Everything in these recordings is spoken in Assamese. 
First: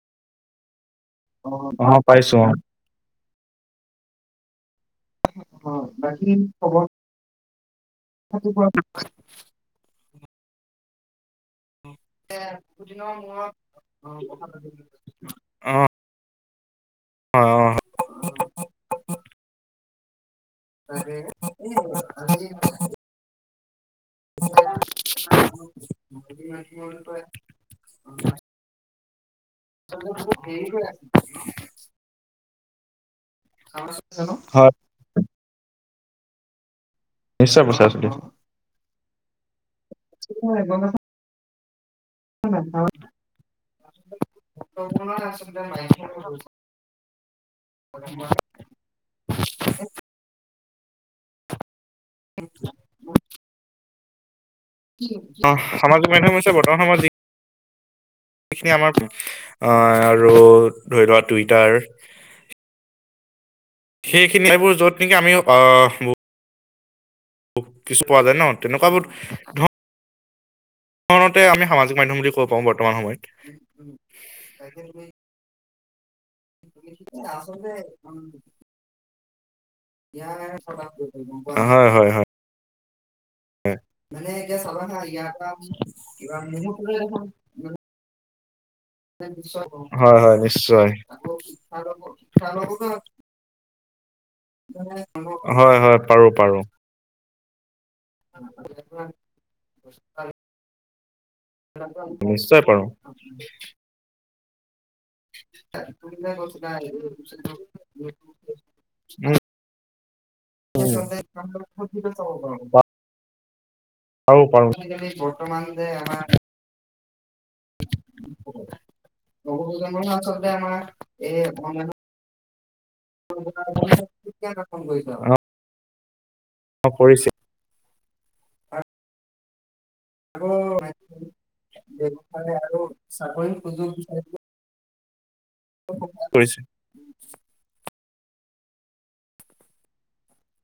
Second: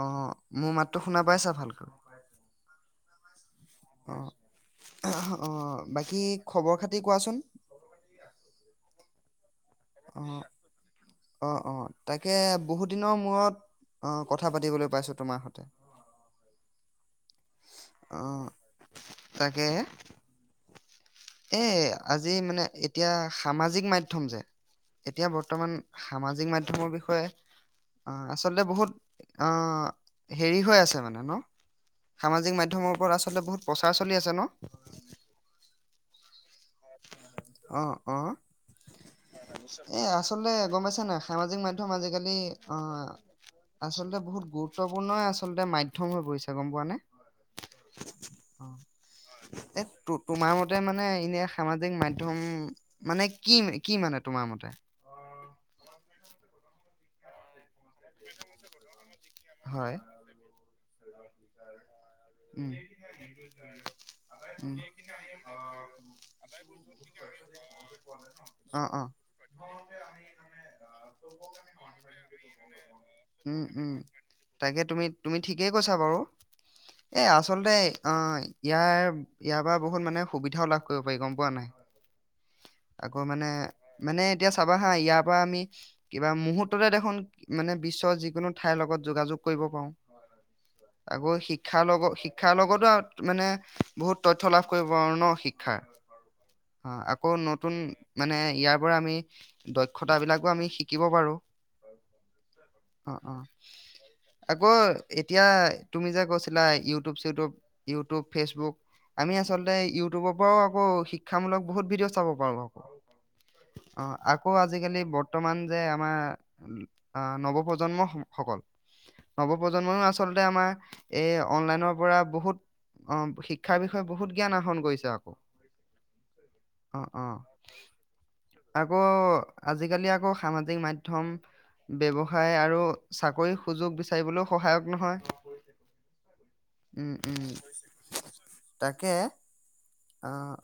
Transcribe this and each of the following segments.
অ' মোৰ মাতটো। শুনা পাইছা অ ভালকৈ অ পাইছোঁ। অ! অ বাকী খবৰ খাতি কোৱাচোন? [unintelligible] [inaudible] অ'! অ'! তাকে বহুত দিনৰ মূৰত, অঁ কথা পাতিবলৈ পাইছো তোমাৰ সৈতে। অ। অ, তাকেই। এ, আজি মানে এতিয়া সামাজিক মাধ্যম যে, এতিয়া বৰ্তমান সামাজিক মাধ্যমৰ বিষয়ে, আচলতে বহুত অঁ, হেৰি হৈ আছে মানে ন? সামাজিক মাধ্যমৰ ওপৰত বহুত প্ৰচাৰ চলি আছে ন? হয় নিশ্চয় পইচাইছো অ' দিয়া। অ' এই আচলতে গম পাইছা নাই সামাজিক মাধ্যম আজিকালি অ, আচলতে বহুত গুৰুত্বপূৰ্ণ আচলতে মাধ্যম হৈ পৰিছে, গম পোৱা নে? এ তোমাৰ ম মানে এনে সামাজিক। মাধ্যম মানে কি কি মানে। তোমাৰ মতে। অ আমাৰ মাধ্যম হৈছে বৰ্তমান সময়ত যি। সখিনিয় আমাৰ হয় অহ আৰু। ধৰি লোৱা টুইটাৰ? উম সেইখিনি সবোৰ উম য'ত নেকি আমি। কিছু পোৱা যায় ন অ অ তেনেকুৱাবোৰণতে আমি সামাজিক মাধ্য়ম বুলি কব পাওঁ বৰ্তমান সময়ত। উম কৈছে বাৰু। এ আচলতে অ ইয়াৰ। ইয়াৰ পৰা বহুত মানে সুবিধাও লাভ কৰিব পাৰি গম পোৱা নাই। হয় হয় হয় আকৌ মানে মানে এতিয়া চাবা হা ইয়াৰ পৰা আমি কিবা মুহূুৰ্ততে দেখোন মানে বিশ্বৰ যিকোনো। ঠাইৰ লগত যোগাযোগ কৰিব পাৰো হয় হয় নিশ্চয় আকৌ শিক্ষাৰ লগত শিক্ষাৰ লগতো আৰু মানে বহুত তথ্য় লাভ কৰিব পাৰো ন হয় শিক্ষাৰ হয় পাৰো পাৰো। অ। আকৌ নতুন। মানে ইয়াৰ পৰা আমি দক্ষতা বিলাকো আমি শিকো। শিকিব পাৰোঁ। নিশ্চয় পাৰো। আকৌ। এতিয়া, তুমি যে কৈছিলা, ইউটিউব-চিউটিউব, ইউটিউব, ফেচবুক আমি আচলতে ইউটিউবৰ পৰাও আক শিক্ষামূলক বহুত ভিডিঅ' চাব পাৰা, [unintelligible] আহ, পাৰো আকৌ পাৰো আজিকালি বৰ্তমান যে আমাৰ আহ নৱপ্ৰজন্ম সকল, নৱপ্ৰজন্মইও আচলতে আমাৰ এই অনলাইনৰ পৰা বহুত আহ শিক্ষাৰ বিষয়ে বহুত জ্ঞান আহৰণ কৰিছে, আকৌ অ, কৰিছে। আকৌ আজিকালি আকৌ সামাজিক মাধ্যম, ব্যৱসায় আৰু চাকৰিৰ সুযোগ বিচাৰিবলৈও সহায়ক নহয় কৰিছে। উম উম তাকে, অহ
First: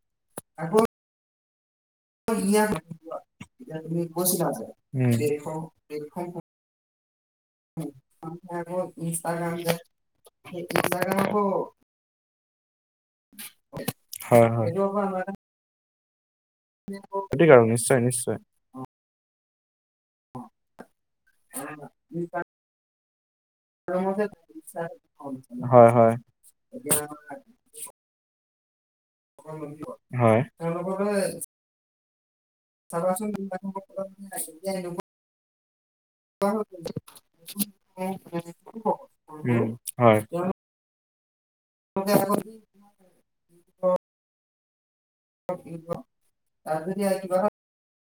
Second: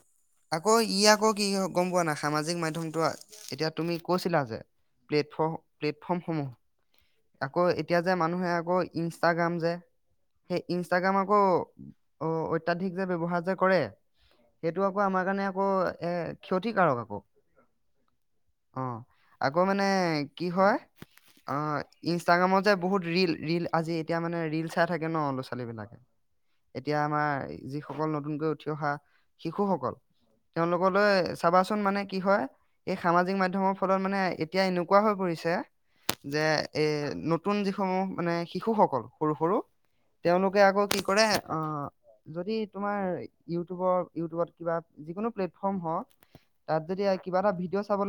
আকৌ, ইয়াক কি হব [unintelligible] গম পোৱা নাই, সামাজিক মাধ্যমটো এতিয়া তুমি কৈছিলা যে, উম প্লেটফৰ্ম-প্লেটফৰ্মসমূহ আকৌ, এতিয়া যে মানুহে আকৌ ইনষ্টাগ্ৰাম যে, সেই ইনষ্টাগ্ৰাম আকৌ, অ অত্যাধিক যে ব্যৱহাৰ যে কৰে, হয় হয় সেইটো আকৌ আমাৰ কাৰণে আকৌ এক ক্ষতিকাৰক আকৌ, সঠিক আৰু নিশ্চয় নিশ্চয় অ, আকৌ মানে কি হয়? অহ ইনষ্টাগ্ৰামত যে বহুত ৰিল ৰিল আজি এতিয়া মানে ৰিল চাই থাকে ন ল'ৰা-ছোৱালী হয় বিলাকে, হয় এতিয়া আমাৰ যিসকল নতুনকৈ উঠি অহা শিশুসকল হয় তেওঁলোকলৈ চাবাচোন মানে কি হয়? এই সামাজিক মাধ্যমৰ ফলত মানে এতিয়া এনেকোৱা হৈ পৰিছে যে এ নতুন যিসমূহ মানে শিশুসকল, সৰু-সৰু উম হয় তেওঁলোকে আকৌ কি কৰে, অহ, যদি তোমাৰ ইউটিউবৰ-ইউটিউবত কিবা যিকোনো প্লেটফৰ্ম হওঁক, তাত যদি কিবা এটা ভিডিঅ চাব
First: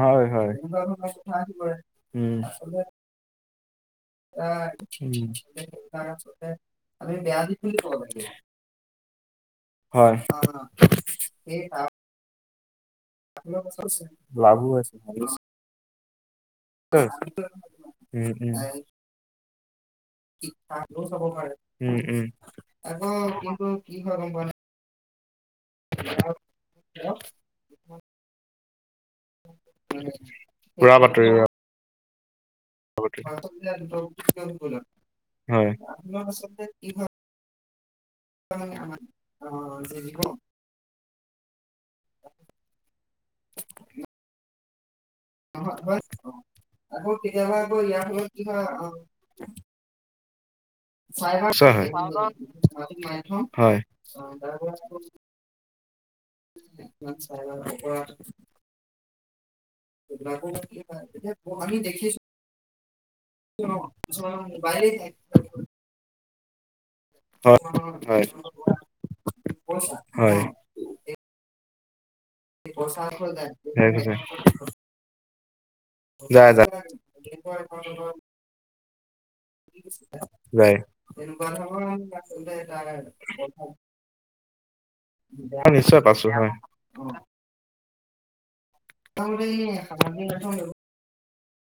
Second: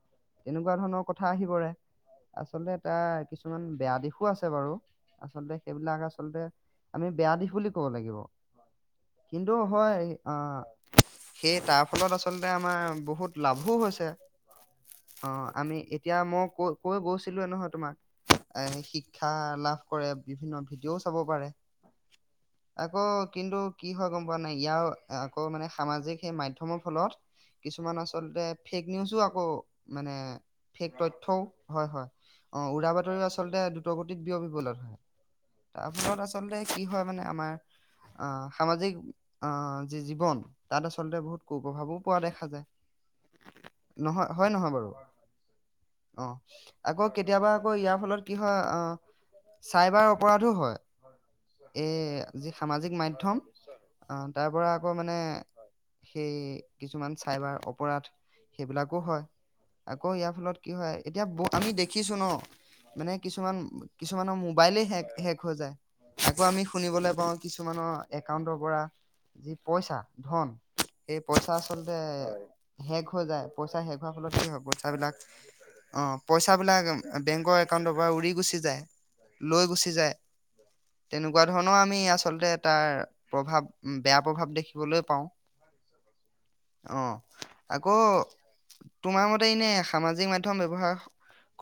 হয়-হয় তেনেকুৱা ধৰণৰ কথা আচলতে তাৰ কিছু অ বেয়া দিশো আছে বাৰু, উম আচলতে সেইবিলাক আচলতে আমি বেয়া দিশ বুলি ক'ব লাগিব, কিন্তু হয় সেই তাৰ ফলত আচলতে আমাৰ বহুত লাভো হৈছে লাভো আছে। অ আমি এতিয়া মোক। কৈ কৈ নিশ্চয় কৈছিলা নহয় তোমাক এ শিক্ষা লাভ। কৰে বিভিন্ন ভিডিঅ'ও চাব পাৰে আকৌ কিন্তু আকৌ কি হয় কিন্তু কি গম হয় গম পোৱা নাই ইয়াৰ আকৌ মানে সামাজিক সেই মাধ্যমৰ ফলত কিছুমান আচলতে ফেক নিউজো আকৌ মানে বিশেষ উৰা বাতৰি তথ্যও উৰা হয় হয় অ উৰা বাতৰি বাতৰিও আচলতে দ্ৰুতগতিত বিয় বিয়পি পেলালে হয় হয় তাৰপিছত আচলতে কি হয় মানে আমাৰ আহ সামাজিক আহ যি জীৱন তাত আচলতে বহুত কুপ্ৰভাৱো পোৱা দেখা যায় নহয় হয় নহয় বাৰু অ আকৌ কেতিয়াবা আকৌ ইয়াৰ ফলত কি হয় অহ চাইবাৰ অপৰাধো হয় নিশ্চয় হয় এই যি সামাজিক মাধ্যম হয় অহ তাৰ পৰা আকৌ মানে সেই কিছুমান চাইবাৰ অপৰাধ সেইবিলাকো হয় আকৌ ইয়াৰ ফলত কি হয় এতিয়া আমি দেখিছো ন মানে কিছুমান কিছুমানৰ মোবাইলে হে হেক হৈ যায় থাকো আমি শুনিবলৈ পাওঁ কিছুমানৰ হয় একাউন্টৰ পৰা যি পইচা হয় ধন সেই পইচা আচলতে সেই পইচা ক'ত যায় হেক হৈ যায় তাবিলাক অঁ পইচাবিলাক বেংকৰ একাউণ্টৰ পৰা উৰি গুচি যায় এ লৈ গুচি যায় যায় তেনেকুৱা ধৰণৰ আমি আচলতে তাৰ প্ৰভাৱ বেয়া প্ৰভাৱ দেখি ম নিশ্চয় পাইছো হয় অ আকৌ তোমাৰ মতে নে সামাজিক মাধ্যম ব্যৱহাৰ হ।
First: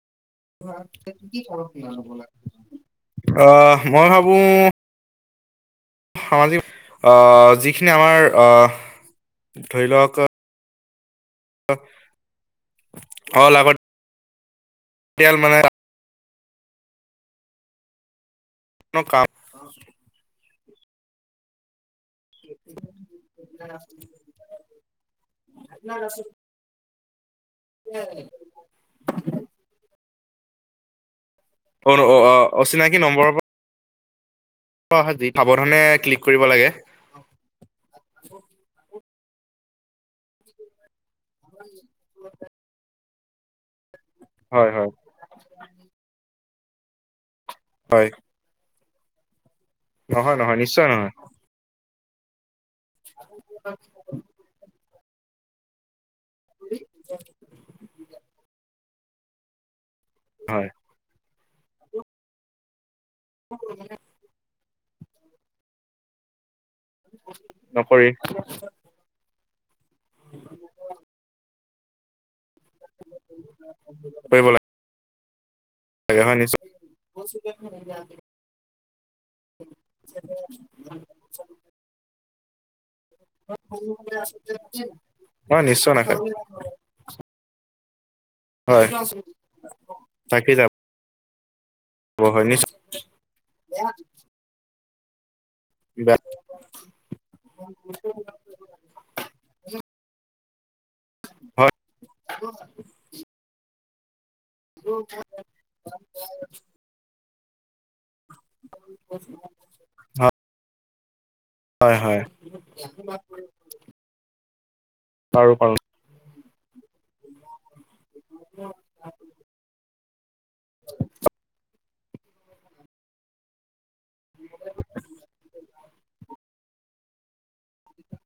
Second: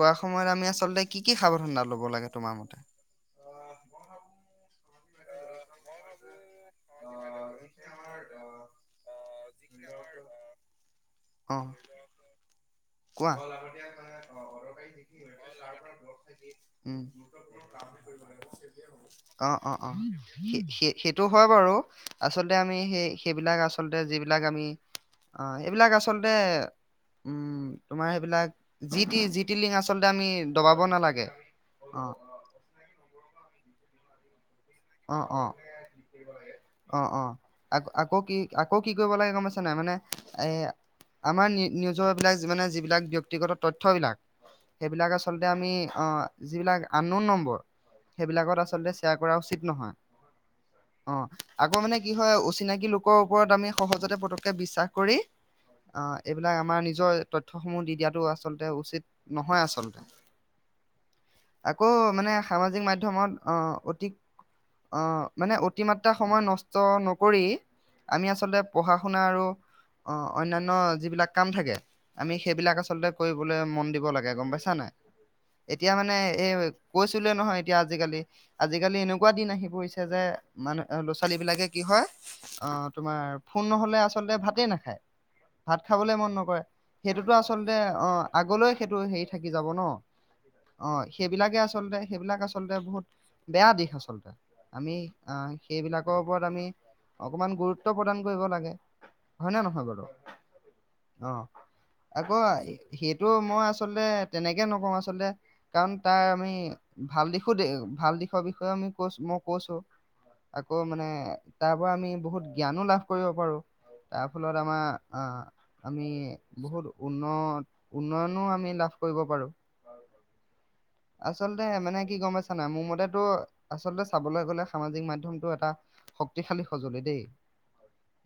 ল'ব লাগে তোমাৰ মতে? অহ মই ভাৱো। সামাজিক যিখিনি আমাৰ ধৰি লওক। অ', এ কোৱা অলাগতিয়াল লাগতিয়াল মানে। উম কাম অ অ অ সেইটো হয় বাৰু আচলতে আমি সেই সেইবিলাক আচলতে যিবিলাক আমি অ এইবিলাক আচল আচলতে, উম তোমাৰ সেইবিলাক যি টি যি টি লিং আচলতে আমি দবাব নালাগে। অ অ অ অচিনাকি নম্বৰৰ পৰা অহা অ যি অ সাৱধানে ক্লিক কৰিব লাগে অ অ আকৌ আকৌ কি আকৌ কি কৰিব লাগে গম পাইছা নাই মানে এ আমাৰ নিজৰ বিলাকে যিমানে যিবিলাক ব্যক্তি ব্যক্তিগত তথ্যবিলাক হয় হয় সেইবিলাক আচলতে আমি অহ। যিবিলাক আন নন নম্বৰ হয় সেইবিলাকত আচলতে এয়া কৰা উচিত। নহয় নহয় নিশ্চয় নহয় অঁ আকৌ মানে। কি হয় অচিনাকি কি লোকৰ ওপৰত আমি সহজতে পটকৈ বিশ্বাস কৰি আঁহ এইবিলাক আমাৰ নিজৰ তথ্যসমূহ দি দিয়াটো আচলতে উচিত। নহয় আচলতে, হয় আকৌ মানে সামাজিক মাধ্যম মাধ্যমত আঁ অতিক অঁ মানে অতিমাত্ৰা সময় নষ্ট ষ্ট নকৰি নকৰি আমি আচলতে পঢ়া শুনা আৰু অঁ অন্যান্য যিবিলাক কাম থাকে আমি সেইবিলাক আচলতে কৰিবলৈ মন দিব লাগে কৰিব গম পাইছা নাই এতিয়া মানে লাগে হয় এই নিশ্চয় কৈছিলে নহয় এতিয়া আজিকালি আজিকালি এনে এনেকুৱা দিন আহি পৰিছে যে মানে ল'ৰা ছোৱালীবিলাকে কি হয়, অঁহ। তোমাৰ ফোন নহলে আচলতে ভাতেই নাখায় হয় ভাত নিশ্চয় খাবলে নাখায় মন নকৰে সেইটোতো আচলতে অঁ আগলৈয় হয় সেইটো হেৰি থাকি যাব ন থাকি যাব অঁ সেইবিলাকে আচ আচলতে হয় সেইবিলাক নিশ্চয় আচলতে বহুত বেয়া দিশ আচল। আমি। আহ বেয়া সেইবিলাকৰ ওপৰত আমি অকনমান গুৰুত্ব প্ৰদান কৰিব লাগে হয় নে নহয় বাৰু। অ হয় আকৌ সেইটো মই আছোঁ। আচলতে তেনেকে নকওঁ আচলতে কাৰণ তাৰ আমি ভাল দিশ। সুধে ভাল দিশৰ বিষয়ে মোক মই কৈছোঁ আকৌ। হয় আকৌ মানে। তাৰ পৰা হয় আমি হয় বহুত জ্ঞানো লাভ কৰিব পাৰোঁ তাৰপা। ফুলত আমাৰ- অ পাৰো পাৰো আমি বহুত উন্নত। উন্নয়নো আমি লাভ কৰিব পাৰোঁ। আচলতে মানে কি গম পাইছা নাই মোৰ মতেতো- আচলতে চাবলৈ গ'লে সামাজিক মাধ্যম এটা শক্তিশালী সঁজুলি। দেই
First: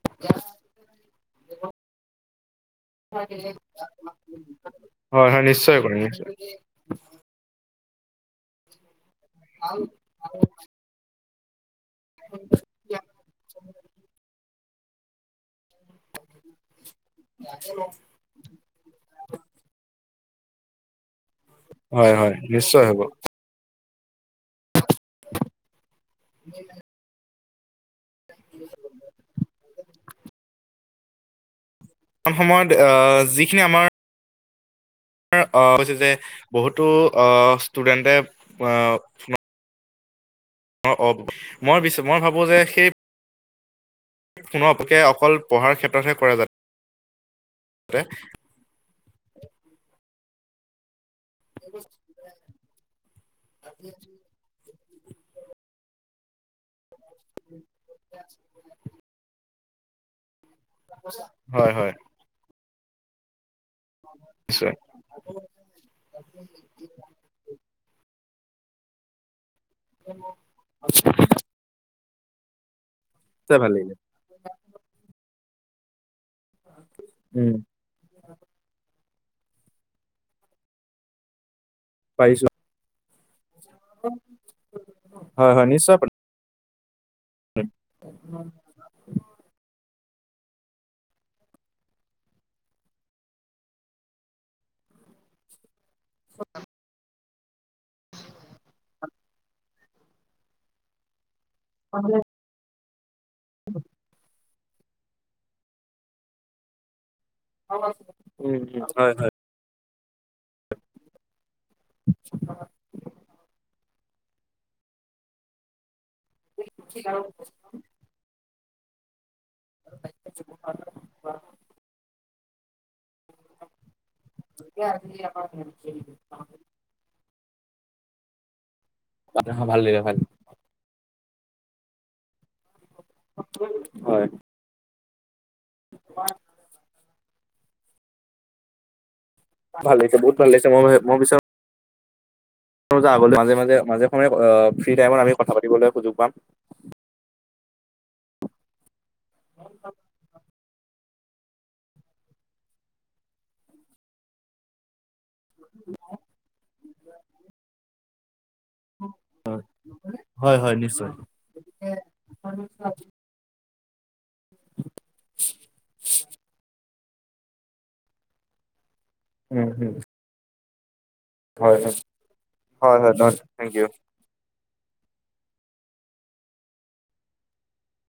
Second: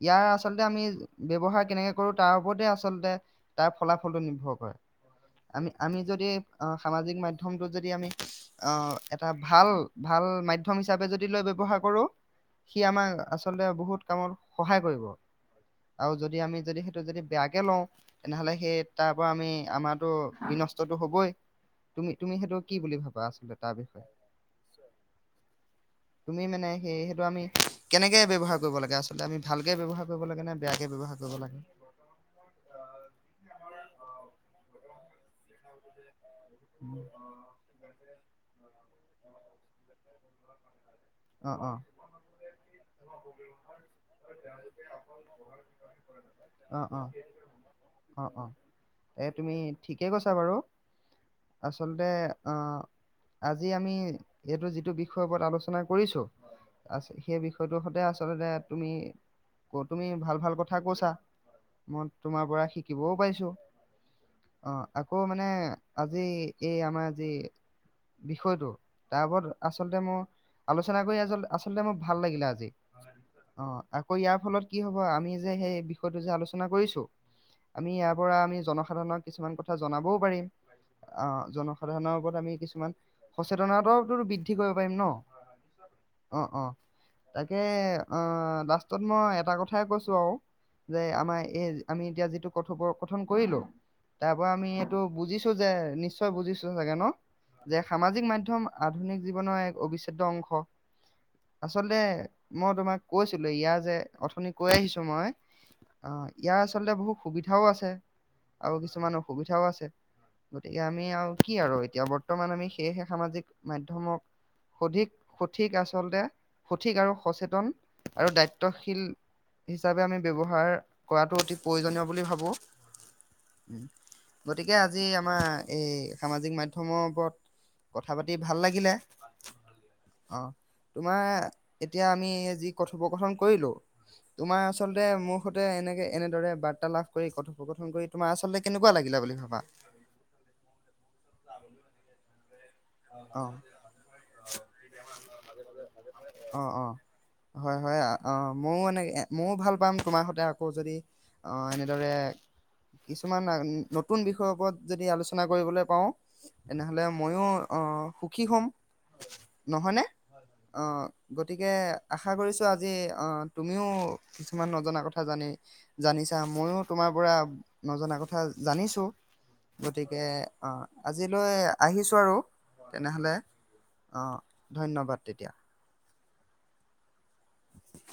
ইয়াৰ আচলতে আমি ব্যৱহাৰ কেনেকে কৰোঁ। তাৰ ওপৰতে আচলতে তাৰ ফলাফলটো নিৰ্ভৰ কৰে। হয় হয় আমি নিশ্চয় কৰিম আমি নিশ্চয় যদি সামাজিক মাধ্যম- টো যদি আমি অ এটা ভাল ভাল মাধ্যম হিচাপে যদি। ব্যৱহাৰ কৰোঁ সি আমাৰ আচলতে বহুত কামত সহায় কৰিব আৰু যদি আমি যদি- যদি বেয়াকে লওঁ তেনেহ'লে সেই তাৰ পৰা আমি আমাতো। বিনষ্টতটো হ'বই। তুমি হয় তুমি হয় সেইটো কি নিশ্চয় বুলি হ'ব ভাবা আচলতে তাৰ বি- তুমি মানে সেই সেইটো আমি- কেনেকে ব্যৱহাৰ কৰিব লাগে আচলতে আমি ভাল। কে ব্যয়হাৰ কৰিব লাগে বেয়াকে ব্যৱহাৰ কৰিব লাগে। মান সময়ত যিখিনি আমাৰ। মাৰ অ হৈছে যে। বহুতো অ ষ্টুডেণ্টে! অ মই মই ভাবো যে সেই, কোনো অপক্ষে অকল পঢ়াৰ ক্ষেত্ৰতহে কৰে অ অ যাতে! অ অ এ তুমি ঠিকেই কৈছা বাৰু। আচলতে অঁ, আজি আমি এইটো, বিষয় ওপৰত আলোচনা, কৰিছোঁ। আছে সেই বিষয়টো সতে, আচলতে তুমি? ক তুমি ভাল ভাল কথা। কথা কছা হয়, হয়, মই তোমাৰ পৰা শী। থাকিবও পাইছো। অ নিশ্চয়। আকৌ মানে আজি এই আমাৰ যি। বিষয়টো তাৰ ওপৰত আচলতে মোৰ। আলোচনা কৰি আ আচলতে। ভাল লাগিলে আজি। নিশ্চয় ভাল অঁ লাগিলে আকৌ ইয়াৰ ফলত কি হব আমি। যে সেই, যে আলোচনা কৰিছোঁ উম, আমি ইয়াৰ পৰা আমি জনসাধাৰণক। কিছুমান কথা জনাবও পাৰিম আহ জন। সাধাৰণৰ ওপৰত পাৰিছো আমি কিছুমান। সচেতনতাও টো তো বৃদ্ধি কৰিব পাৰিম ন। হয়, নিশ্চয় পাৰিম। অ অ তাকে অঁ লাষ্টত মই এটা কথাই কৈছো। চ আমাৰ এই আমি এতিয়া যিটো কথোপ কথন কৰিলো তাৰ পৰা আমি এইটো বুজিছো যে, নিশ্চয় বুজিছো চাগে ন! যে সামাজিক মাধ্যম। আধুনিক জীৱনৰ এক অবিচ্ছেদ্য অংশ। হয়। আচলতে মই তোমাক, কৈছিলো ইয়াৰ যে অথনি কৈ আহিছো মই, অঁ ইয়াৰ আচলতে বহুত সুবিধাওঁ আছে আৰু হয়, কিছুমান হয়, অসুবিধাওঁ আছে গতিকে আমি আৰু কি আৰু এতিয়া বৰ্তমান আমি সেয়েহে সামাজিক মাধ্যমৰ মাধ্যমক অধিক সঠিক আচলতে সঠিক আৰু সচেতন আৰু দায়িত্ব। শীল হিচাপে আমি ব্যৱহাৰ কৰাটো অতি প্ৰয়োজনীয় বুলি ভাবো। উম গতিকে আজি আমাৰ এই সামাজিক মাধ্যমৰ ওপৰত কথা পাতি ভাল লাগিলে। ভাল লাগিলে ভাল। অঁ ', তোমাৰ এতিয়া আমি যি কথোপকথন কৰিলো তোমাৰ আচলতে দে মোৰ। মুঠতে এনেকৈ এনেদৰে বাৰ্তালাপ। কৰি কথোপকথন কৰি তোমাৰ আচলতে কেনেকুৱা লাগিলে বুলি ভাব হয়। ভাল লাগিছে বহুত ভাল লাগিছে মই মানে আগ অ মাজে- মাজে মাজে সময়ে ফ্ৰী টাইমত আমি কথা পাতিবলৈ সুযোগ পাম। অ অ হয় -হয় অ ' ময়ো মানে ময়ো ভাল পাম তোমাৰ সতৈ আকৌ যদি অঁ 'এনেদৰে কিছুমান নতুন বিষয়ৰ ওপৰত যদি আলোচনা কৰিবলৈ পাওঁ তেনেহলে ময়ো অঁ' সুখী হ'ম নহয়নে? অঁ' গতিকে আশা কৰিছোঁ আজি তুমিও। কিছুমান নজনা কথা জানি জানিছা ময়ো। তোমাৰ পৰা নজনা কথা জানিছো। উম, উম, গতিকে অঁ'। আজিলৈ হয়, হয়। আহিছো আৰু। হয় হ-য় দ তেনেহলে থেংক ইউ। আহ ধন্যবাদ তেতিয়া।